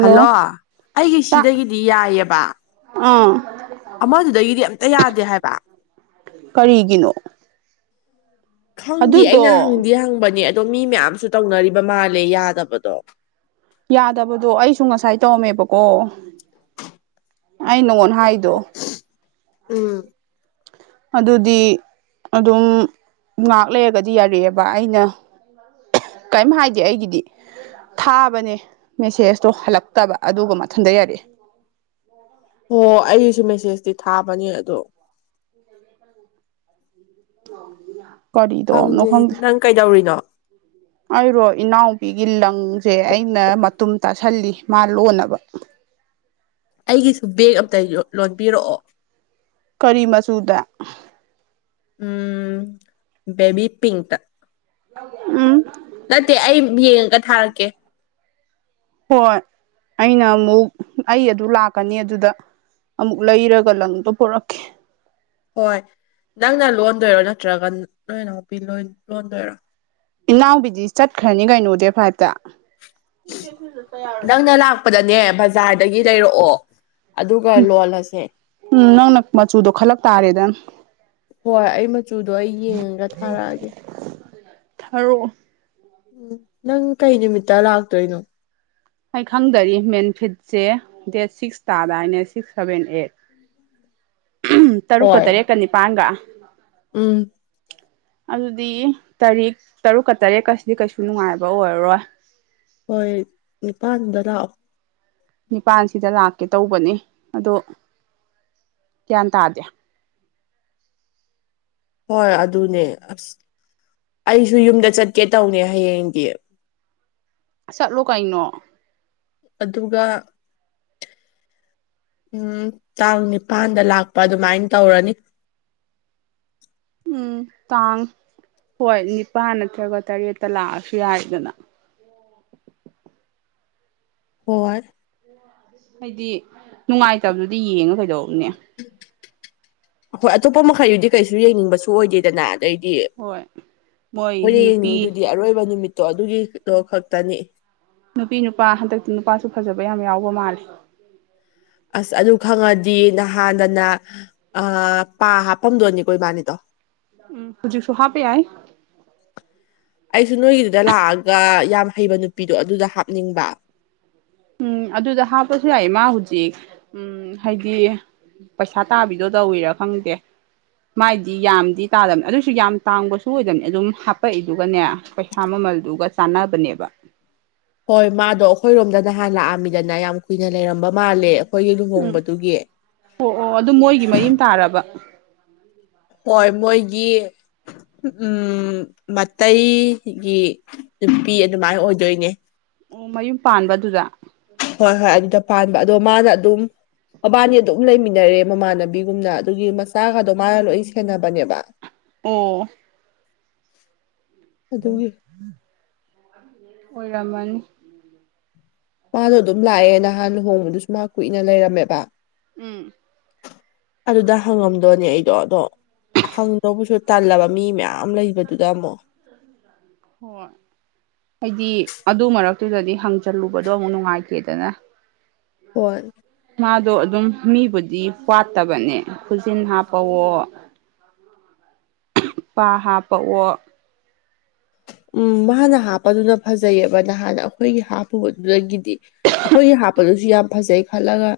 Hello ꯑꯩꯒꯤ ꯇꯥ ꯁꯤꯗꯒꯤꯗꯤ ꯌꯥꯏꯌꯦꯕ ꯑꯥ ꯑꯃꯗꯨꯗꯒꯤꯗꯤ ꯑꯝꯇ ꯌꯥꯗꯦ ꯍꯥꯏꯕ ꯀꯔꯤꯒꯤꯅꯣ ꯈꯪꯗꯦ ꯑꯗꯨꯗꯣ ꯑꯩꯅ ꯍꯪꯗꯤ ꯍꯪꯕꯅꯦ ꯑꯗꯣ ꯃꯤ ꯃꯌꯥꯝꯁꯨ ꯇꯧꯅꯔꯤꯕ ꯃꯥꯜꯂꯦ ꯌꯥꯗꯕꯗꯣ ꯌꯥꯗꯕꯗꯣ ꯑꯩꯁꯨ ꯉꯁꯥꯏ ꯇꯧꯔꯝꯃꯦꯕꯀꯣ ꯑꯩ ꯅꯉꯣꯟ ꯍꯥꯏ__ ꯎꯝ ꯑꯗꯨꯗꯤ ꯑꯗꯨꯝ ꯉꯥꯛ ꯂꯩꯔꯒꯗꯤ ꯌꯥꯔꯛꯑꯦꯕ ꯑꯩꯅ ꯀꯩꯝ ꯍꯥꯏꯗꯦ ꯑꯩꯒꯤꯗꯤ ꯊꯥꯕꯅꯦ ꯃꯦꯁꯦꯁꯇꯣ ꯍꯜꯂꯛꯇꯕ ꯑꯗꯨꯒ ꯃꯊꯟꯗ ꯌꯥꯔꯛꯑꯦ ꯃꯧ ꯑꯣꯏꯕ ꯃꯌꯥꯝ ꯍꯣ ꯑꯩꯁꯨ ꯃꯦꯁꯦꯁꯇꯤ ꯊꯥꯕꯅꯦ ꯑꯗꯣ [unintelligible] ꯀꯔꯤ ꯇꯣꯑꯝꯅꯣ ꯈꯪꯗꯦ ꯅꯪ ꯀꯩꯗꯧꯔꯤꯅꯣ ꯑꯩꯔꯣ ꯏꯅꯥꯎꯕꯤꯒꯤ ꯂꯪꯁꯦ ꯑꯩꯅ ꯃꯇꯨꯝ__ ꯇꯥꯁꯜꯂꯤ ꯃꯥ ꯂꯣꯟꯅꯕ ꯑꯩꯒꯤꯁꯨ ꯕꯦꯒ ꯑꯝꯇ ꯌꯣ ꯂꯣꯟꯕꯤꯔꯛꯑꯣ ꯀꯔꯤ ꯃꯆꯨꯗ ꯎꯝ ꯕꯦꯕꯤ ꯄꯤꯡꯛꯇ ꯎꯝ ꯅꯠꯇꯦ ꯑꯩ ꯌꯦꯡꯉꯒ ꯊꯥꯔꯛꯀꯦ ꯍꯣꯏ ꯑꯩꯅ ꯑꯃꯨꯛ ꯑꯩ ꯑꯗꯨ ꯂꯥꯛꯀꯅꯤ ꯑꯗꯨꯗ ꯑꯃꯨꯛ ꯂꯩꯔꯒ ꯂꯪꯗꯨ ꯄꯨꯔꯛꯀꯦ ꯍꯣꯏ ꯅꯪꯅ ꯂꯣꯟꯗꯣꯏꯔꯣ ꯅꯠꯇ꯭ꯔꯒ ꯅꯣꯏ ꯅꯥꯎꯄꯤꯗꯨꯅ ꯑꯣꯏ ꯂꯣꯟꯗꯣꯏꯔꯣ ꯏꯅꯥꯎꯕꯤꯗꯤ ꯆꯠꯈ꯭ꯔꯥꯅꯤ ꯀꯩꯅꯣ ꯗꯦꯠ ꯐꯥꯏꯚꯇ ꯅꯪꯅ ꯂꯥꯛꯄꯗꯅꯦ ꯕꯖꯥꯔꯗꯒꯤ ꯂꯩꯔꯛꯑꯣ ꯑꯗꯨꯒ ꯂꯣꯜꯂꯁꯦ ꯎꯝ ꯅꯪꯅ ꯃꯆꯨꯗꯣ ꯈꯜꯂꯛ ꯇꯥꯔꯦꯗ ꯍꯣꯏ ꯑꯩ ꯃꯆꯨꯗꯣ ꯑꯩ ꯌꯦꯡꯉꯒ ꯊꯥꯔꯛꯑꯒꯦ ꯊꯥꯔꯛꯑꯣ ꯎꯝ ꯅꯪ ꯀꯩ ꯅꯨꯃꯤꯠꯇ ꯂꯥꯛꯇꯣꯏꯅꯣ ꯑꯩ ꯈꯪꯗꯔꯤ ꯃꯦꯟꯐꯤꯠꯁꯦ ꯗꯦꯠ ꯁꯤꯛꯁ ꯇꯥꯗꯥꯏꯅꯦ ꯁꯤꯛꯁ ꯁꯚꯦꯟ ꯑꯩꯠ ꯎꯝ ꯇꯔꯨꯛꯀ ꯇꯔꯦꯠꯀ ꯅꯤꯄꯥꯟꯒ ꯎꯝ ꯑꯗꯨꯗꯤ ꯇꯔꯤꯛ ꯇꯔꯨꯛꯀ ꯇꯔꯦꯠꯀꯁꯤꯗꯤ ꯀꯩꯁꯨ ꯅꯨꯡꯉꯥꯏꯕ ꯑꯣꯏꯔꯔꯣꯏ ꯍꯣꯏ ꯅꯤꯄꯥꯥꯟꯗ ꯂꯥꯛꯑꯣ ꯅꯤꯄꯥꯟꯁꯤꯗ ꯂꯥꯛꯀꯦ ꯇꯧꯕꯅꯤ ꯑꯗꯣ ꯒ꯭ꯌꯥꯟ ꯇꯥꯗꯦ ꯍꯣꯏ ꯑꯗꯨꯅꯦ ꯑꯁ ꯑꯩꯁꯨ ꯌꯨꯝꯗ ꯆꯠꯀꯦ ꯇꯧꯅꯦ ꯍꯌꯦꯡꯗꯤ ꯆꯠꯂꯣ ꯀꯩꯅꯣ ꯑꯗꯨꯒ ꯎꯝ ꯇꯥꯡ ꯅꯤꯄꯥꯟꯗ ꯂꯥꯛꯄ ꯑꯗꯨꯃꯥꯏꯟ ꯇꯧꯔꯅꯤ ꯎꯝ ꯇꯥꯡ ꯍꯣꯏ ꯅꯤꯄꯥꯟ ꯅꯠꯇ꯭ꯔꯒ ꯇꯔꯦꯠꯇ ꯂꯥꯛꯑꯁꯨ ꯌꯥꯏꯗꯅ ꯍꯣꯏ ꯍꯥꯏꯗꯤ ꯅꯨꯡꯉꯥꯏꯇꯕꯗꯨꯗꯤ ꯌꯦꯡꯉ ꯀꯩꯗꯧꯔꯨꯅꯤ ꯍꯣꯏ ꯑꯇꯣꯞꯄ ꯃꯈꯩꯗꯨꯗꯤ ꯀꯩꯁꯨ ꯌꯦꯡꯅꯤꯡꯕꯁꯨ ꯑꯣꯏꯗꯦꯗꯅ꯫ ꯗꯩꯗꯤ ꯍꯣꯏ ꯃꯣꯏ ꯈꯣꯏꯅ ꯅꯨꯄꯤ ꯌꯦꯡꯅꯤꯡꯉꯤꯗꯨꯗꯤ ꯑꯔꯣꯏꯕ ꯅꯨꯃꯤꯠꯇꯣ ꯑꯗꯨꯒꯤꯗꯣ ꯈꯛꯇꯅꯤ꯫ ꯅꯨꯄꯤ ꯅꯨꯄꯥ ꯍꯟꯗꯛꯇꯤ ꯅꯨꯄꯥꯁꯨ ꯐꯖꯕ ꯌꯥꯝ ꯌꯥꯎꯕ ꯃꯥꯜꯂꯦ꯫ ꯑꯁ ꯑꯗꯨ ꯈꯪꯉꯗꯤ ꯅꯍꯥꯟꯗꯅ ꯑꯥ ꯄꯥ ꯍꯥꯞꯄꯝꯗꯣꯏꯅꯤꯀꯣ ꯏꯕꯥꯅꯤꯗꯣ꯫ ꯎꯝ ꯍꯨꯖꯤꯛꯁꯨ ꯍꯥꯞꯄ ꯌꯥꯏ꯫ ꯑꯩꯁꯨ ꯅꯣꯏꯒꯤꯗꯨꯗ ꯂꯥꯛꯑꯒ ꯌꯥꯝ ꯍꯩꯕ ꯅꯨꯄꯤꯗꯣ ꯑꯗꯨꯗ ꯍꯥꯞꯅꯤꯡꯕ꯫ ꯎꯝ ꯑꯗꯨꯗ ꯍꯥꯞꯄꯁꯨ ꯌꯥꯏꯌꯦ ꯃꯥ ꯍꯨꯖꯤꯛ ꯎꯝ ꯍꯥꯏꯗꯤ ꯄꯩꯁꯥ ꯇꯥꯕꯤꯗꯣ ꯇꯧꯔꯤꯔꯥ ꯈꯪꯗꯦ꯫ ꯃꯥꯏꯗꯤ ꯌꯥꯝꯗꯤ ꯇꯥꯗꯕꯅꯦ ꯑꯗꯨꯏꯁꯨ ꯌꯥꯝ ꯇꯥꯡꯕꯁꯨ ꯑꯣꯏꯗꯕꯅꯤ ꯑꯗꯨꯝ ꯍꯥꯄꯛꯏꯗꯨꯒꯅꯦ, ꯄꯩꯁꯥ ꯃꯥꯃꯜꯗꯨꯒ ꯆꯥꯟꯅꯕꯅꯦꯕ꯫ ꯍꯣꯏ ꯃꯥꯗꯣ ꯑꯈꯣꯏꯔꯣꯝꯗ ꯅꯍꯥꯟ ꯂꯥꯛꯑꯝꯃꯤꯗꯅ ꯌꯥꯝ ꯀꯨꯏꯅ ꯂꯩꯔꯝꯕ ꯃꯥꯜꯂꯦ ꯑꯩꯈꯣꯏꯒꯤ ꯎꯝ ꯂꯨꯍꯣꯡꯕꯗꯨꯒꯤ꯫ ꯑꯣ ꯑꯣ ꯑꯗꯨ ꯃꯣꯏꯒꯤ ꯃꯔꯤ ꯃꯇꯥ ꯔꯕ? ꯍꯣꯏ ꯃꯣꯏꯒꯤ ꯎꯝ ꯃꯇꯩꯒꯤ ꯅꯨꯄꯤ ꯑꯗꯨꯃꯥꯏꯅ ꯑꯣꯏꯗꯣꯏꯅꯦ꯫ ꯑꯣ ꯃꯌꯨꯝ ꯄꯥꯟꯕ ꯑꯗꯨꯗ? ꯍꯣꯏ ꯍꯣꯏ ꯑꯗꯨꯗ ꯄꯥꯟꯕ ꯑꯗꯣ ꯃꯥꯅ ꯑꯗꯨꯝ ꯃꯕꯥꯅꯤ ꯑꯗꯨꯝ ꯂꯩꯃꯤꯟꯅꯔꯦ ꯃꯃꯥꯟꯅꯕꯤꯒꯨꯝꯅ ꯑꯗꯨꯒꯤ ꯃꯆꯥꯒꯗꯣ ꯃꯥꯅ ꯂꯣꯏ ꯁꯦꯟꯅꯕꯅꯦꯕ꯫ [inaudible] ꯑꯣ꯫ ꯑꯗꯨꯒꯤ꯫ ꯑꯣꯏꯔꯝꯃꯅꯤ꯫ ꯃꯥꯗꯣ ꯑꯗꯨꯝ ꯂꯥꯛꯑꯦ ꯅꯍꯥꯟ ꯂꯨꯍꯣꯡꯕꯗꯨꯁꯨ ꯃꯥ ꯀꯨꯏꯅ ꯂꯩꯔꯝꯃꯦꯕ꯫ ꯎꯝ꯫ ꯑꯗꯨꯗ ꯍꯪꯉꯝꯗꯧꯅꯦ ꯑꯩꯗꯣ ꯑꯗꯣ ꯍꯪꯗꯧꯕꯁꯨ ꯇꯜꯂꯕ ꯃꯤ ꯃꯌꯥꯝ ꯂꯩꯕꯗꯨꯗ ꯑꯃꯨꯛ꯫ ꯍꯣꯏ꯫ ꯍꯥꯏꯗꯤ ꯑꯗꯨ ꯃꯔꯛꯇꯨꯗꯗꯤ ꯍꯪꯖꯜꯂꯨꯕꯗꯣ ꯑꯃꯨꯛ ꯅꯨꯡꯉꯥꯏꯇꯦꯗꯅ꯫ ꯍꯣꯏ꯫ ꯃꯥꯗꯣ ꯑꯗꯨꯝ ꯃꯤꯕꯨꯗꯤ ꯋꯥꯠꯇꯕꯅꯦ ꯈꯨꯖꯤꯟ ꯍꯥꯞꯄꯑꯣ, [inaudible] ꯄꯥ ꯍꯥꯞꯄꯑꯣ, ꯎꯝ ꯃꯥꯅ ꯍꯥꯞꯄꯗꯨꯅ ꯐꯖꯩꯑꯦꯕ ꯅꯍꯥꯟ ꯑꯈꯣꯏꯒꯤ ꯍꯥꯞꯄꯨꯕꯗꯨꯗꯒꯤꯗꯤ ꯑꯈꯣꯏꯒꯤ ꯍꯥꯞ ꯄ ꯗꯨꯁꯨ ꯌꯥꯝ ꯐꯖꯩ ꯈꯜꯂꯒ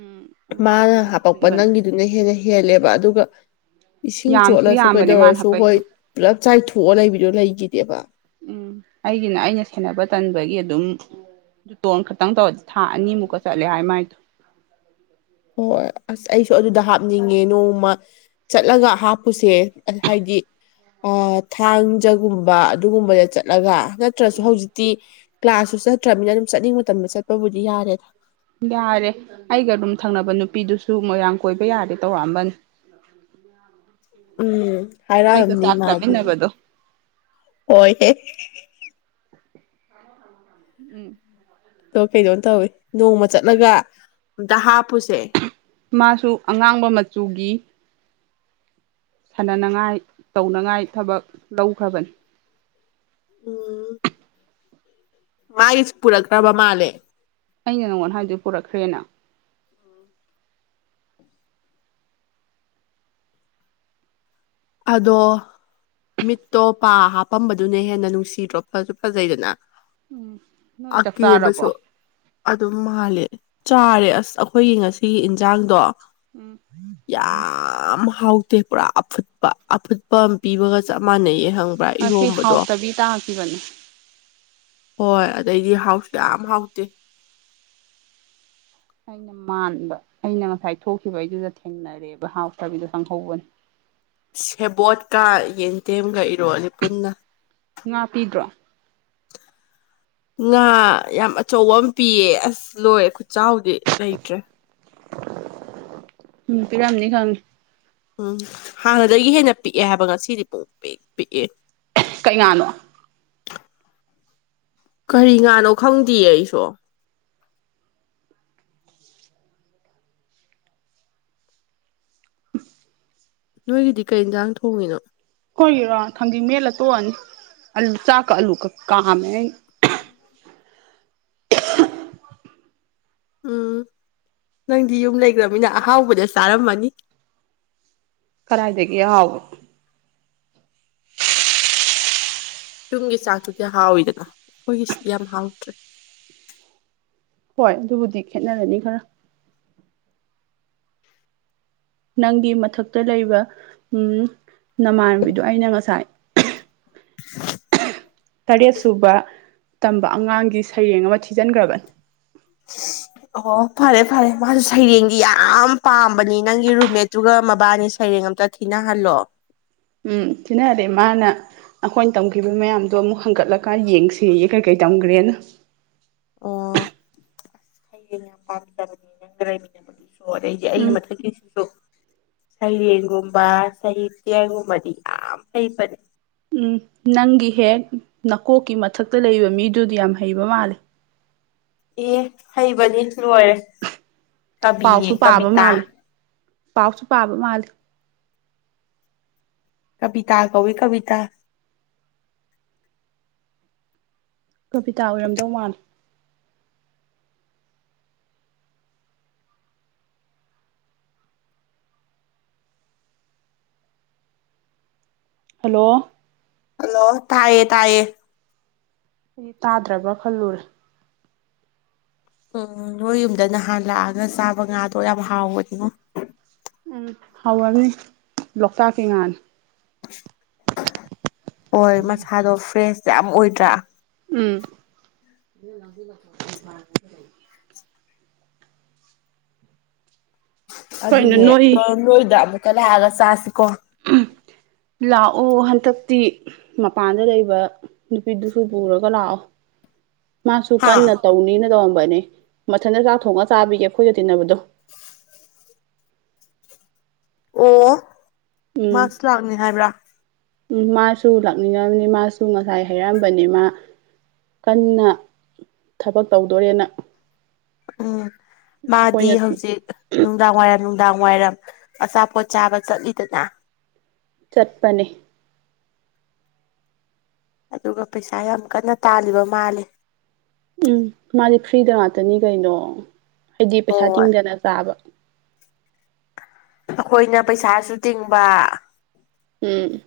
ꯎꯝ ꯃꯥꯅ ꯃꯥꯏꯗꯨꯅꯗꯤ ꯍꯥꯄꯛꯄ ꯍꯦꯟꯕꯅ꯫ ꯅꯪꯒꯤꯗꯨꯅ ꯍꯦꯟꯅ ꯍꯦꯜꯂꯦꯕ ꯑꯗꯨꯒ ꯏꯁꯤꯡ ꯌꯥꯝꯁꯨ ꯆꯣꯠꯂꯁꯨ ꯌꯥꯝꯕꯅꯦ ꯃꯥꯅ ꯀꯩꯗꯧꯔꯁꯨ ꯍꯣꯏ ꯍꯥꯞꯄꯛꯏꯗꯣ ꯄꯨꯂꯞ ꯆꯥꯏꯊꯣꯛꯑ ꯂꯩꯕꯤꯗꯣ ꯂꯩꯒꯤꯗꯦꯕ꯫ ꯎꯝ ꯑꯩꯒꯤꯅ ꯑꯩꯅ ꯁꯦꯟꯕ ꯇꯟꯕꯒꯤ ꯑꯗꯨꯝ, ꯑꯗꯨ ꯇꯣꯟ ꯈꯛꯇꯪ ꯇꯧꯔꯗꯤ ꯊꯥ ꯑꯅꯤꯃꯨꯛꯀ ꯆꯠꯂꯦ ꯍꯥꯏ ꯃꯥꯏꯗꯣ꯫ ꯍꯣꯏ ꯑꯁ ꯑꯩꯁꯨ ꯑꯗꯨꯗ ꯍꯥꯞꯅꯤꯡꯉꯦ ꯅꯣꯡꯃ ꯆꯠꯂꯒ ꯍꯥꯞꯄꯨꯁꯦ ꯍꯥꯏꯗꯤ, ꯊꯥꯡꯖꯒꯨꯝꯕ ꯑꯗꯨꯒꯨꯝꯕꯗ ꯆꯠꯂꯒ ꯅꯠ ꯇ꯭ꯔꯁꯨ ꯎꯝ ꯍꯧꯖꯤꯛꯇꯤ ꯀ꯭ꯂꯥꯁꯁꯨ ꯆꯠꯇ꯭ꯔꯃꯤꯅ ꯑꯗꯨꯝ ꯆꯠꯅꯤꯡꯕ ꯃꯇꯝꯗ ꯆꯠꯄꯕꯨꯗꯤ ꯌꯥꯔꯦꯗ꯫ ꯌꯥꯔꯦ ꯑꯩꯒ ꯔꯨꯝ ꯊꯪꯅꯕ ꯅꯨꯄꯤꯗꯨꯁꯨ ꯃꯣꯏꯔꯥꯡ ꯀꯣꯏꯕ ꯌꯥꯔꯦ ꯇꯧꯔꯛꯑꯝꯕꯅꯤ꯫ [inaudible] ꯎꯝ ꯑꯩꯒ ꯍꯥꯏꯔꯛꯑꯝꯅꯤ ꯆꯥꯛ ꯃꯥꯗꯤ ꯆꯥꯃꯤꯟꯅꯕꯗꯣ ꯍꯣꯏ ꯍꯦ꯫ ꯎꯝ ꯗꯣ ꯀꯩꯅꯣꯝ ꯇꯧꯋꯤ ꯅꯣꯡꯃ ꯆꯠꯂꯒ ꯑꯝꯇ ꯍꯥꯞꯄꯨꯁꯦ ꯃꯥꯁꯨ ꯑꯉꯥꯡꯕ ꯃꯆꯨꯒꯤ ꯁꯥꯟꯅꯅꯉꯥꯏ ꯇꯧꯅꯉꯥꯏ ꯊꯕꯛ ꯂꯧꯈ꯭ꯔꯕꯅꯤ ꯎꯝ ꯃꯥꯏꯁ ꯄꯨꯔꯛꯇ꯭ꯔꯕ ꯃꯥꯜꯂꯦ ꯑꯩꯅ ꯅꯪꯉꯣꯟ ꯍꯥꯏꯗꯨ ꯄꯨꯔꯛꯈ꯭ꯔꯦꯅ ꯑꯗꯣ ꯃꯤꯠꯇꯣ ꯄꯥ ꯍꯥꯞꯄꯝꯕꯗꯨꯅ ꯍꯦꯟꯅ ꯅꯨꯡꯁꯤꯗ꯭ꯔꯣ ꯐꯁꯨ ꯐꯖꯩꯗꯅ ꯎꯝ ꯅꯣꯏ ꯆꯥꯛ ꯑꯀꯦꯕꯁꯨ ꯆꯥꯔꯕꯣ ꯑꯗꯨꯝ ꯃꯥꯜꯂꯦ ꯆꯥꯔꯦ ꯑꯁ ꯑꯈꯣꯏꯒꯤ ꯉꯁꯤꯒꯤ ꯏꯟꯖꯥꯡꯗꯣ ꯎꯝ ꯌꯥꯝ ꯍꯥꯎꯇꯦ ꯄꯨꯔꯥ ꯐꯨꯠ ꯄ ꯑꯐꯨꯠꯄ ꯑꯝ ꯄꯤꯕꯒ ꯆꯞ ꯃꯥꯟꯅꯩꯌꯦ ꯍꯪ ꯉꯁꯤ ꯍꯥꯎꯇꯕꯤ ꯇꯥꯈꯤꯕꯅꯤ ꯍꯣꯏ ꯑꯗꯩꯗꯤ ꯍꯥꯎꯁꯨ ꯌꯥꯝ ꯍꯥꯎꯇꯦ ꯑꯩꯅ ꯃꯥꯟꯕ ꯑꯩꯅ ꯉꯁꯥꯏ ꯊꯣꯛꯈꯤꯕꯩꯗꯨꯗ ꯊꯦꯡꯅꯔꯦꯕ ꯍꯥꯎꯇꯕꯤꯗꯣ ꯆꯪꯍꯧꯕꯅꯤ ꯁꯦꯕꯣꯠꯀ ꯌꯦꯟꯗꯦꯝꯒ ꯏꯔꯣꯜꯂꯦ ꯄꯨꯟꯅ ꯉꯥ ꯄꯤꯗ꯭ꯔꯣ ꯉꯥ ꯌꯥꯝ ꯑꯆꯧꯕ ꯑꯝ ꯄꯤꯌꯦ ꯑꯁ ꯂꯣꯏꯔꯦ ꯈꯨꯠꯆꯥꯎꯗꯤ ꯂꯩꯇ꯭ꯔꯦ ꯎꯝ ꯄꯤꯔꯝꯅꯤ ꯈꯪꯉꯦ ꯎꯝ ꯍꯥꯟꯅꯗꯒꯤ ꯍꯦꯟꯅ ꯄꯤꯛꯑꯦ ꯍꯥꯏꯕ ꯉꯁꯤꯗꯤ ꯄꯨꯡꯄꯤꯛ ꯄꯤꯛꯑꯦ ꯀꯩ ꯉꯥꯅꯣ ꯀꯔꯤ ꯉꯥꯅꯣ ꯈꯪꯗꯤꯌꯦ ꯑꯩꯁꯨ ꯅꯣꯏꯒꯤꯗꯤ ꯀꯩ ꯏꯟꯖꯥꯡ ꯊꯣꯡꯉꯤꯅꯣ ꯈꯣꯏꯒꯤꯔꯣ ꯊꯥꯡꯖꯤꯡ ꯃꯦꯠꯂ ꯇꯣꯛꯑꯅꯤ ꯑꯂꯨ ꯆꯥꯛꯀ ꯑꯂꯨꯒ ꯀꯥꯝꯃꯦ ꯑꯩꯅ [inaudible] [inaudible] ꯎꯝ ꯅꯪꯗꯤ ꯌꯨꯝ ꯂꯩꯈ꯭ꯔꯝꯅꯤꯅ ꯑꯍꯥꯎꯕꯗ ꯆꯥꯔꯝꯃꯅꯤ ꯀꯔꯥꯏꯗꯒꯤ ꯍꯥꯎꯕ ꯌꯨꯝꯒꯤ ꯆꯥꯛꯇꯨꯗꯤ ꯍꯥꯎꯋꯤꯗꯅ ꯈꯣꯏꯒꯤꯁꯤꯗꯤ ꯌꯥꯝ ꯍꯥꯎꯇ꯭ꯔꯦ ꯍꯣꯏ ꯑꯗꯨꯕꯨꯗꯤ ꯈꯦꯠꯅꯔꯅꯤ ꯈꯔ ꯅꯪꯒꯤ ꯃꯊꯛꯇ ꯂꯩꯕ ꯎꯝ ꯅꯃꯥꯟꯕꯤꯗꯣ ꯑꯩꯅ ꯉꯁꯥꯏ ꯇꯔꯦꯠ ꯁꯨꯕ ꯇꯝꯕ ꯑꯉꯥꯡꯒꯤ ꯁꯩꯔꯦꯡ ꯑꯃ ꯊꯤꯖꯟꯈ꯭ꯔꯕꯅꯤ [inaudible] ꯑꯣ ꯐꯔꯦ ꯐꯔꯦ ꯃꯥꯁꯨ ꯁꯩꯔꯦꯡꯗꯤ ꯌꯥꯝ ꯄꯥꯝꯕꯅꯤ ꯅꯪꯒꯤ ꯔꯨꯝꯃꯦꯠꯇꯨꯒ ꯃꯕꯥꯅꯤ ꯁꯩꯔꯦꯡ ꯑꯝꯇ ꯊꯤꯅꯥ ꯍꯜꯂꯣ ꯎꯝ ꯊꯤꯅꯔꯦ ꯃꯥꯅ ꯑꯈꯣꯏꯟ ꯇꯝꯈꯤꯕ ꯃꯌꯥꯝꯗꯣ ꯑꯃꯨꯛ ꯍꯪꯒꯠꯂꯀꯥꯟ ꯌꯦꯡꯁꯤꯌꯦ ꯀꯩ ꯀꯩ ꯇꯝꯈ꯭ꯔꯦꯅ ꯑꯣ [inaudible] ꯑꯣ ꯑꯗꯩꯗꯤ ꯑꯩꯒꯤ ꯎꯝ ꯃꯊꯛꯀꯤꯁꯤꯁꯨ ꯁꯩꯔꯦꯡꯒꯨꯝꯕ ꯁꯍꯤꯇꯌ꯭ꯥ ꯒꯨꯝꯕꯗꯤ ꯌꯥꯝ ꯍꯩ ꯐꯅꯤ ꯎꯝ ꯅꯪꯒꯤ ꯍꯦꯛ ꯅꯀꯣꯛꯀꯤ ꯃꯊꯛꯇ ꯂꯩꯕ ꯃꯤꯗꯨꯗꯤ ꯌꯥꯝ ꯍꯩꯕ ꯃꯥꯜꯂꯤ ꯑꯦ ꯍꯩꯕꯅꯤ ꯂꯣꯏꯔꯦ ꯀꯕꯤꯅꯦ ꯄꯥꯎꯁꯨ ꯄꯥꯕ ꯀꯕꯤꯇꯥ ꯃꯥꯜꯂꯤ ꯄꯥꯎꯁꯨ ꯄꯥꯕ ꯃꯥꯜꯂꯤ ꯀꯕꯤꯇꯥ ꯀꯧꯋꯤ ꯀꯕꯤꯇꯥ ꯀꯣꯕꯤꯇꯥ ꯑꯣꯏꯔꯝꯗꯧ ꯃꯥꯜꯂꯤ ꯍꯜꯂꯣ꯫ ꯍꯜꯂꯣ ꯇꯥꯌꯦ ꯇꯥꯏꯌꯦ꯫ ꯑꯩꯗꯤ ꯇꯥꯗ꯭ꯔꯕ ꯈꯜꯂꯨꯔꯦ꯫ ꯎꯝ ꯅꯣꯏ ꯌꯨꯝꯗ ꯅꯍꯥꯟ ꯂꯥꯛꯑꯒ ꯆꯥꯕ ꯉꯥꯗꯣ ꯌꯥꯝ ꯍꯥꯎꯕꯅꯤꯉꯣ꯫ ꯎꯝ ꯍꯧꯔꯅꯤ ꯂꯣꯛꯇꯥꯛꯀꯤ ꯉꯥꯅꯤ꯫ ꯍꯣꯏ ꯃꯁꯥꯗꯣ ꯐ꯭ꯔꯦꯁ ꯌꯥꯝ ꯑꯣꯏꯗ꯭ꯔꯥ꯫ ꯎꯝ꯫ ꯀꯩꯅꯣ ꯑꯗꯨꯅꯦ ꯅꯣꯏ ꯑꯗꯣ ꯅꯣꯏꯗ ꯑꯃꯨꯀ ꯂꯥꯛꯑꯒ ꯆꯥꯁꯤꯀꯣ꯫ ꯎꯝ꯫ ꯂꯥꯛꯑꯣ ꯍꯟꯗꯛꯇꯤ ꯃꯄꯥꯟꯗ ꯂꯩꯕ ꯅꯨꯄꯤꯗꯨꯁꯨ ꯄꯨꯔꯒ ꯂꯥꯛꯑꯣ꯫ [inaudible] ꯃꯥꯁꯨ ꯍꯥ ꯀꯟꯅ ꯇꯧꯅꯤꯅ ꯇꯧꯔꯝꯕꯅꯤ ꯃꯊꯟꯇ ꯆꯥꯛ ꯊꯣꯡꯉ ꯆꯥꯕꯤꯒꯦ ꯑꯩꯈꯣꯏꯒ ꯇꯤꯟꯅꯕꯗꯣ꯫ ꯑꯣ ꯎꯝ ꯃꯥꯁꯨ ꯂꯥꯛꯅꯤ ꯍꯥꯏꯕ꯭ꯔꯥ꯫ ꯎꯝ ꯃꯥꯁꯨ ꯂꯥꯛꯅꯤꯡꯉꯕꯅꯤ ꯃꯥꯁꯨ ꯉꯁꯥꯏ ꯍꯥꯏꯩꯔꯛꯑꯝꯕꯅꯤ ꯃꯥ꯫ ꯀꯟꯅ ꯊꯕꯛ ꯇꯧꯗꯣꯔꯦꯅ꯫ ꯎꯝ ꯃꯥꯗꯤ ꯑꯩꯈꯣꯏꯅ ꯍꯧꯖꯤꯛ꯫ ꯅꯨꯡꯗꯥꯡ ꯋꯥꯏꯔꯝ ꯅꯨꯡꯗꯥꯡ ꯋꯥꯏꯔꯝ ꯑꯆꯥꯄꯣꯠ ꯆꯥꯕ ꯆꯠꯂꯤꯗꯅ꯫ ꯆꯠꯄꯅꯤ꯫ ꯑꯗꯨꯒ ꯄꯩꯁꯥ ꯌꯥꯝ ꯀꯟꯅ ꯇꯥꯜꯂꯤꯕ ꯃꯥꯜꯂꯦ꯫ ꯎꯝ ꯃꯥꯗꯤ ꯐ꯭ꯔꯤꯗ ꯉꯥꯛꯇꯅꯤ ꯀꯩꯅꯣ ꯍꯥꯏꯗꯤ ꯄꯩꯁꯥ ꯍꯣꯏ ꯇꯤꯡꯗꯅ ꯆꯥꯕ꯫ ꯑꯩꯈꯣꯏꯅ ꯄꯩꯁꯥꯁꯨ ꯇꯤꯡꯕ꯫ ꯎꯝ꯫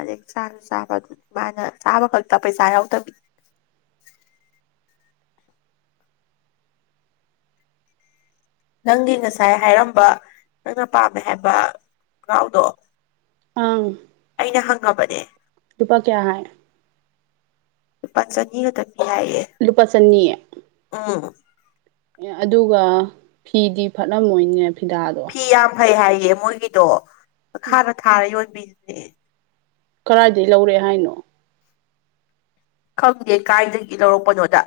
ꯑꯗꯩ ꯆꯥꯁꯨ ꯆꯥꯕ ꯑꯗꯨ ꯃꯥꯅ ꯆꯥꯕ ꯈꯛꯇ ꯄꯩꯁꯥ ꯌꯥꯎꯗꯕꯤ꯫ ꯅꯪꯒꯤ ꯉꯁꯥꯏ ꯍꯥꯏꯔꯝꯕ ꯅꯪꯅ ꯄꯥꯝꯃꯦ ꯍꯥꯏꯕ ꯀꯥꯎꯗꯣ꯫ ꯑꯪ꯫ ꯑꯩꯅ ꯍꯪꯉꯕꯅꯦ꯫ ꯂꯨꯄꯥ ꯀꯌꯥ ꯍꯥꯏ꯫ ꯂꯨꯄꯥ ꯆꯅꯤꯈꯛꯇ ꯄꯤ ꯍꯥꯏꯌꯦ꯫ ꯂꯨꯄꯥꯆꯅꯤ꯫ ꯎꯝ꯫ ꯑꯦ ꯑꯗꯨꯒ ꯐꯤꯗꯤ ꯐꯠꯂꯝꯃꯣꯏꯅꯦ ꯐꯤꯗꯥꯗꯣ꯫ ꯐꯤ ꯌꯥꯝ ꯐꯩ ꯍꯥꯏꯌꯦ ꯃꯣꯏꯒꯤꯗꯣ ꯎꯝ ꯃꯈꯥꯗ ꯊꯥꯔ ꯌꯣꯟꯕꯤꯗꯨꯅꯦ꯫ ꯀꯔꯥꯏꯗꯩ ꯂꯧꯔꯦ ꯍꯥꯏꯅꯣ꯫ ꯈꯪꯗꯦ ꯀꯥꯏꯗꯒꯤ ꯂꯧꯔꯛꯄꯅꯣꯗ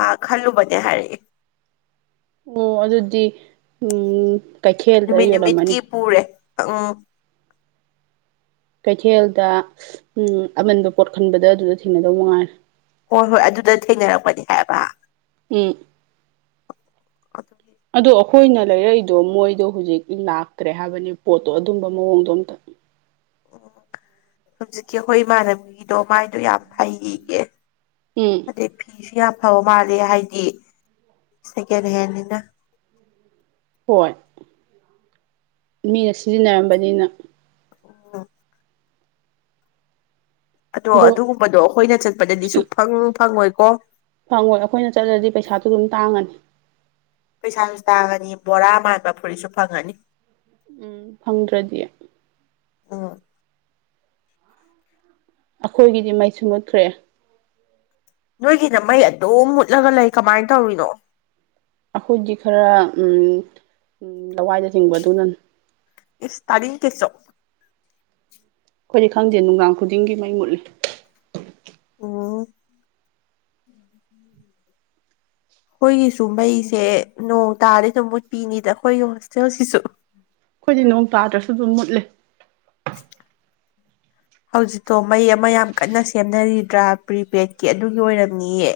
ꯑ ꯈꯜꯂꯨꯕꯅꯦ ꯍꯥꯏꯔꯛꯑꯦ꯫ ꯑꯣ ꯑꯗꯨꯗꯤ ꯎꯝ꯫ ꯀꯩꯊꯦꯜꯗ ꯅꯨꯃꯤꯠ ꯌꯣꯜꯂꯝꯃꯅꯤ ꯅꯨꯃꯤꯠꯀꯤ ꯄꯨꯔꯦ ꯑꯣ꯫ ꯀꯩꯊꯦꯜꯗ ꯎꯝ ꯑꯃꯟꯕ ꯄꯣꯠ ꯈꯟꯕꯗ ꯑꯗꯨꯗ ꯊꯦꯡꯅꯗꯧ ꯃꯉꯥꯏꯔꯦ꯫ ꯍꯣꯏ ꯍꯣꯏ ꯑꯗꯨꯗ ꯊꯦꯡꯅꯔꯛꯄꯅꯦ ꯍꯥꯏꯕ꯫ ꯎꯝ꯫ ꯑꯗꯨꯒꯤ ꯑꯗꯣ ꯑꯩꯈꯣꯏꯅ ꯂꯩꯔꯛꯏꯗꯣ ꯃꯣꯏꯗꯣ ꯍꯧꯖꯤꯛ ꯂꯥꯛꯇ꯭ꯔꯦ ꯍꯥꯏꯕꯅꯦ ꯄꯣꯠꯇꯣ ꯑꯗꯨꯝꯕ ꯃꯑꯣꯡꯗꯣ ꯑꯝꯇ꯫ ꯎꯝ ꯍꯧꯖꯤꯛꯀꯤ ꯑꯩꯈꯣꯏ ꯏꯃꯥꯟꯅꯅꯕꯒꯤꯗꯣ ꯃꯥꯏꯗꯣ ꯌꯥꯝ ꯐꯩꯒꯤꯒꯦ꯫ ꯎꯝ꯫ ꯑꯗꯩ ꯐꯤꯁꯨ ꯌꯥꯝ ꯐꯕ ꯃꯥꯜꯂꯦ ꯍꯥꯏꯗꯤ ꯁꯦꯀꯦꯟ ꯍꯦꯟꯅꯤꯅ꯫ ꯍꯣꯏ ꯃꯤꯅ ꯁꯤꯖꯤꯟꯅꯔꯝꯕꯅꯤꯅ꯫ ꯎꯝ ꯑꯗꯣ ꯑꯗꯨꯒꯨꯝꯕꯗꯣ ꯑꯩꯈꯣꯏꯅ ꯆꯠꯄꯗꯗꯤ ꯁꯨꯛꯐꯪ ꯐꯪꯉꯣꯏꯀꯣ ꯐꯪꯉꯣꯏ ꯑꯩꯈꯣꯏꯅ ꯆꯠꯂꯗꯤ ꯄꯩꯁꯥꯁꯨ ꯑꯗꯨꯝ ꯇꯥꯡꯉꯅꯤ ꯄꯩꯁꯥꯁꯨ ꯇꯥꯜꯉꯅꯤ ꯕꯣꯔꯥ ꯃꯥꯟꯕ ꯐꯨꯔꯤꯠꯁꯨ ꯐꯪꯉꯅꯤ ꯎꯝ ꯐꯪꯗ꯭ꯔꯗꯤ ꯎꯝ ꯑꯩꯈꯣꯏꯒꯤꯗꯤ ꯃꯩꯁꯨ ꯃꯨꯠꯈ꯭ꯔꯦ ꯅꯣꯏꯒꯤꯅ ꯃꯩ ꯑꯗꯨꯝ ꯃꯨꯠꯂꯒ ꯂꯩ ꯀꯃꯥꯏꯅ ꯇꯧꯔꯤꯅꯣ ꯑꯩꯈꯣꯏꯗꯤ ꯈꯔ ꯎꯝ ꯎꯝ ꯂꯋꯥꯏꯗ ꯆꯤꯡꯕ ꯑꯗꯨꯅꯅꯤ ꯏꯁ ꯇꯥꯅꯤꯡꯗꯦ ꯆꯣ ꯑꯩꯈꯣꯏꯗꯤ ꯈꯪꯗꯦ ꯅꯨꯡꯗꯥꯡ ꯈꯨꯗꯤꯡꯒꯤ ꯃꯩ ꯃꯨꯠꯂꯤ ꯑꯣ [inaudible] ꯑꯩꯈꯣꯏꯒꯤꯁꯨ ꯃꯩꯁꯦ ꯅꯣꯡ ꯇꯥꯔꯗꯤ ꯑꯗꯨꯝ ꯃꯨꯠꯄꯤꯅꯤꯗ ꯑꯩꯈꯣꯏꯒꯤ ꯌꯨꯝ ꯍꯣꯁꯇꯦꯜꯁꯤꯁꯨ ꯑꯩꯈꯣꯏꯗꯤ ꯅꯣꯡ ꯇꯥꯗ꯭ꯔꯁꯨ ꯑꯗꯨꯝ ꯃꯨꯠꯂꯤ [inaudible] ꯍꯧꯖꯤꯛꯇꯣ ꯃꯩ ꯑꯃ ꯌꯥꯝ ꯀꯟꯅ ꯁꯦꯝꯅꯔꯤꯗ꯭ꯔꯥ ꯄ꯭ꯔꯤꯄꯦꯗꯀꯤ ꯑꯗꯨꯒꯤ ꯑꯣꯏꯔꯝꯅꯤꯌꯦ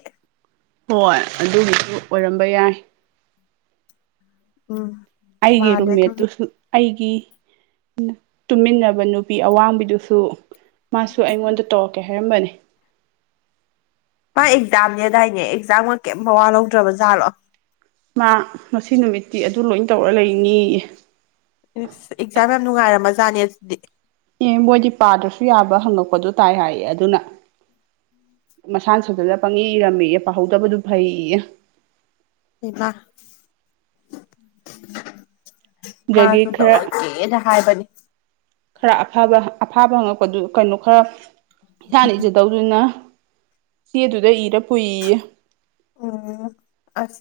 ꯍꯣꯏ ꯑꯗꯨꯒꯤꯁꯨ ꯑꯣꯏꯔꯝꯕ ꯌꯥꯏ ꯎꯝ ꯑꯩꯒꯤ‌ ꯃꯥꯜꯂꯦ ꯑꯗꯨꯒꯤ ꯔꯨꯝꯃꯦꯠꯇꯨꯁꯨ ꯑꯩꯒꯤ ꯇꯨꯃꯤꯟꯅꯕ ꯅꯨꯄꯤ ꯑꯋꯥꯡꯕꯤꯗꯨꯁꯨ ꯃꯥꯁꯨ ꯑꯩꯉꯣꯟꯗ ꯇꯧꯔꯛꯀꯦ ꯍꯥꯏꯔꯝꯕꯅꯦ ꯃꯥ ꯑꯦꯛꯖꯥꯝꯅꯦꯗꯥꯏꯅꯦ ꯑꯦꯛꯖꯥꯝꯒ ꯀꯩꯝ ꯃꯋꯥ ꯂꯧꯗ꯭ꯔꯕꯖꯥꯠꯂꯣ ꯃꯥ ꯉꯁꯤ ꯅꯨꯃꯤꯠꯇꯤ ꯑꯗꯨ ꯂꯣꯏ ꯇꯧꯔ ꯂꯩꯅꯦꯌꯦ ꯏꯁ ꯑꯦꯛꯖꯥꯝ ꯌꯥꯝ ꯅꯨꯡꯉꯥꯏꯔꯝꯃꯖꯥꯠꯅꯦ ꯑꯗꯨꯗꯤ ꯑꯦ ꯃꯣꯏꯗꯤ ꯄꯥꯗ꯭ꯔꯁꯨ ꯌꯥꯕ ꯍꯪꯉꯛꯄꯗꯣ ꯇꯥꯏ ꯍꯥꯏꯌꯦ ꯑꯗꯨꯅ ꯃꯁꯥꯅ ꯁꯥꯖꯜꯂꯒ ꯄꯪꯏ ꯏꯔꯝꯃꯤꯌꯦ ꯄꯥꯍꯧꯗꯕꯗꯨ ꯐꯩꯌꯦꯌꯦ ꯍꯩꯃꯥ ꯗꯒꯤ ꯈꯔ ꯍꯥꯏꯕꯅꯤ ꯈꯔ ꯑꯐꯥꯕ ꯑꯐꯥꯕ ꯍꯪꯉꯛꯄꯗꯨ ꯀꯩꯅꯣ ꯈꯔ ꯏꯁꯥꯅ ꯏꯖꯗꯧꯗꯨꯅ ꯆꯦꯗꯨꯗ ꯏꯔ ꯄꯨꯏꯌꯦꯌꯦ ꯎꯝ ꯑꯁ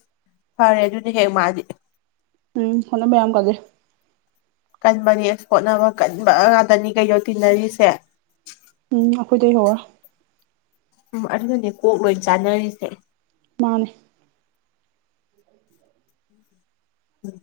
ꯐꯔꯦ ꯑꯗꯨꯗꯤ ꯍꯦꯛ ꯃꯥꯗꯤ ꯎꯝ ꯍꯣꯠꯅꯕ ꯌꯥꯝ ꯀꯜꯂꯤ ꯀꯟꯕꯅꯤ ꯑꯁ ꯍꯣꯠꯅꯕ ꯀꯟꯕ ꯉꯥꯛꯇꯅꯤ ꯀꯩꯩꯅꯣ ꯇꯤꯟꯅꯔꯤꯁꯦ ꯎꯝ ꯑꯩꯈꯣꯏꯗꯩ ꯍꯧꯔ ꯎꯝ ꯑꯗꯨꯅꯅꯦ ꯀꯣꯛ ꯂꯣꯏ ꯆꯥꯅꯔꯤꯁꯦ ꯃꯥꯅꯦ [inaudible] ꯎꯝ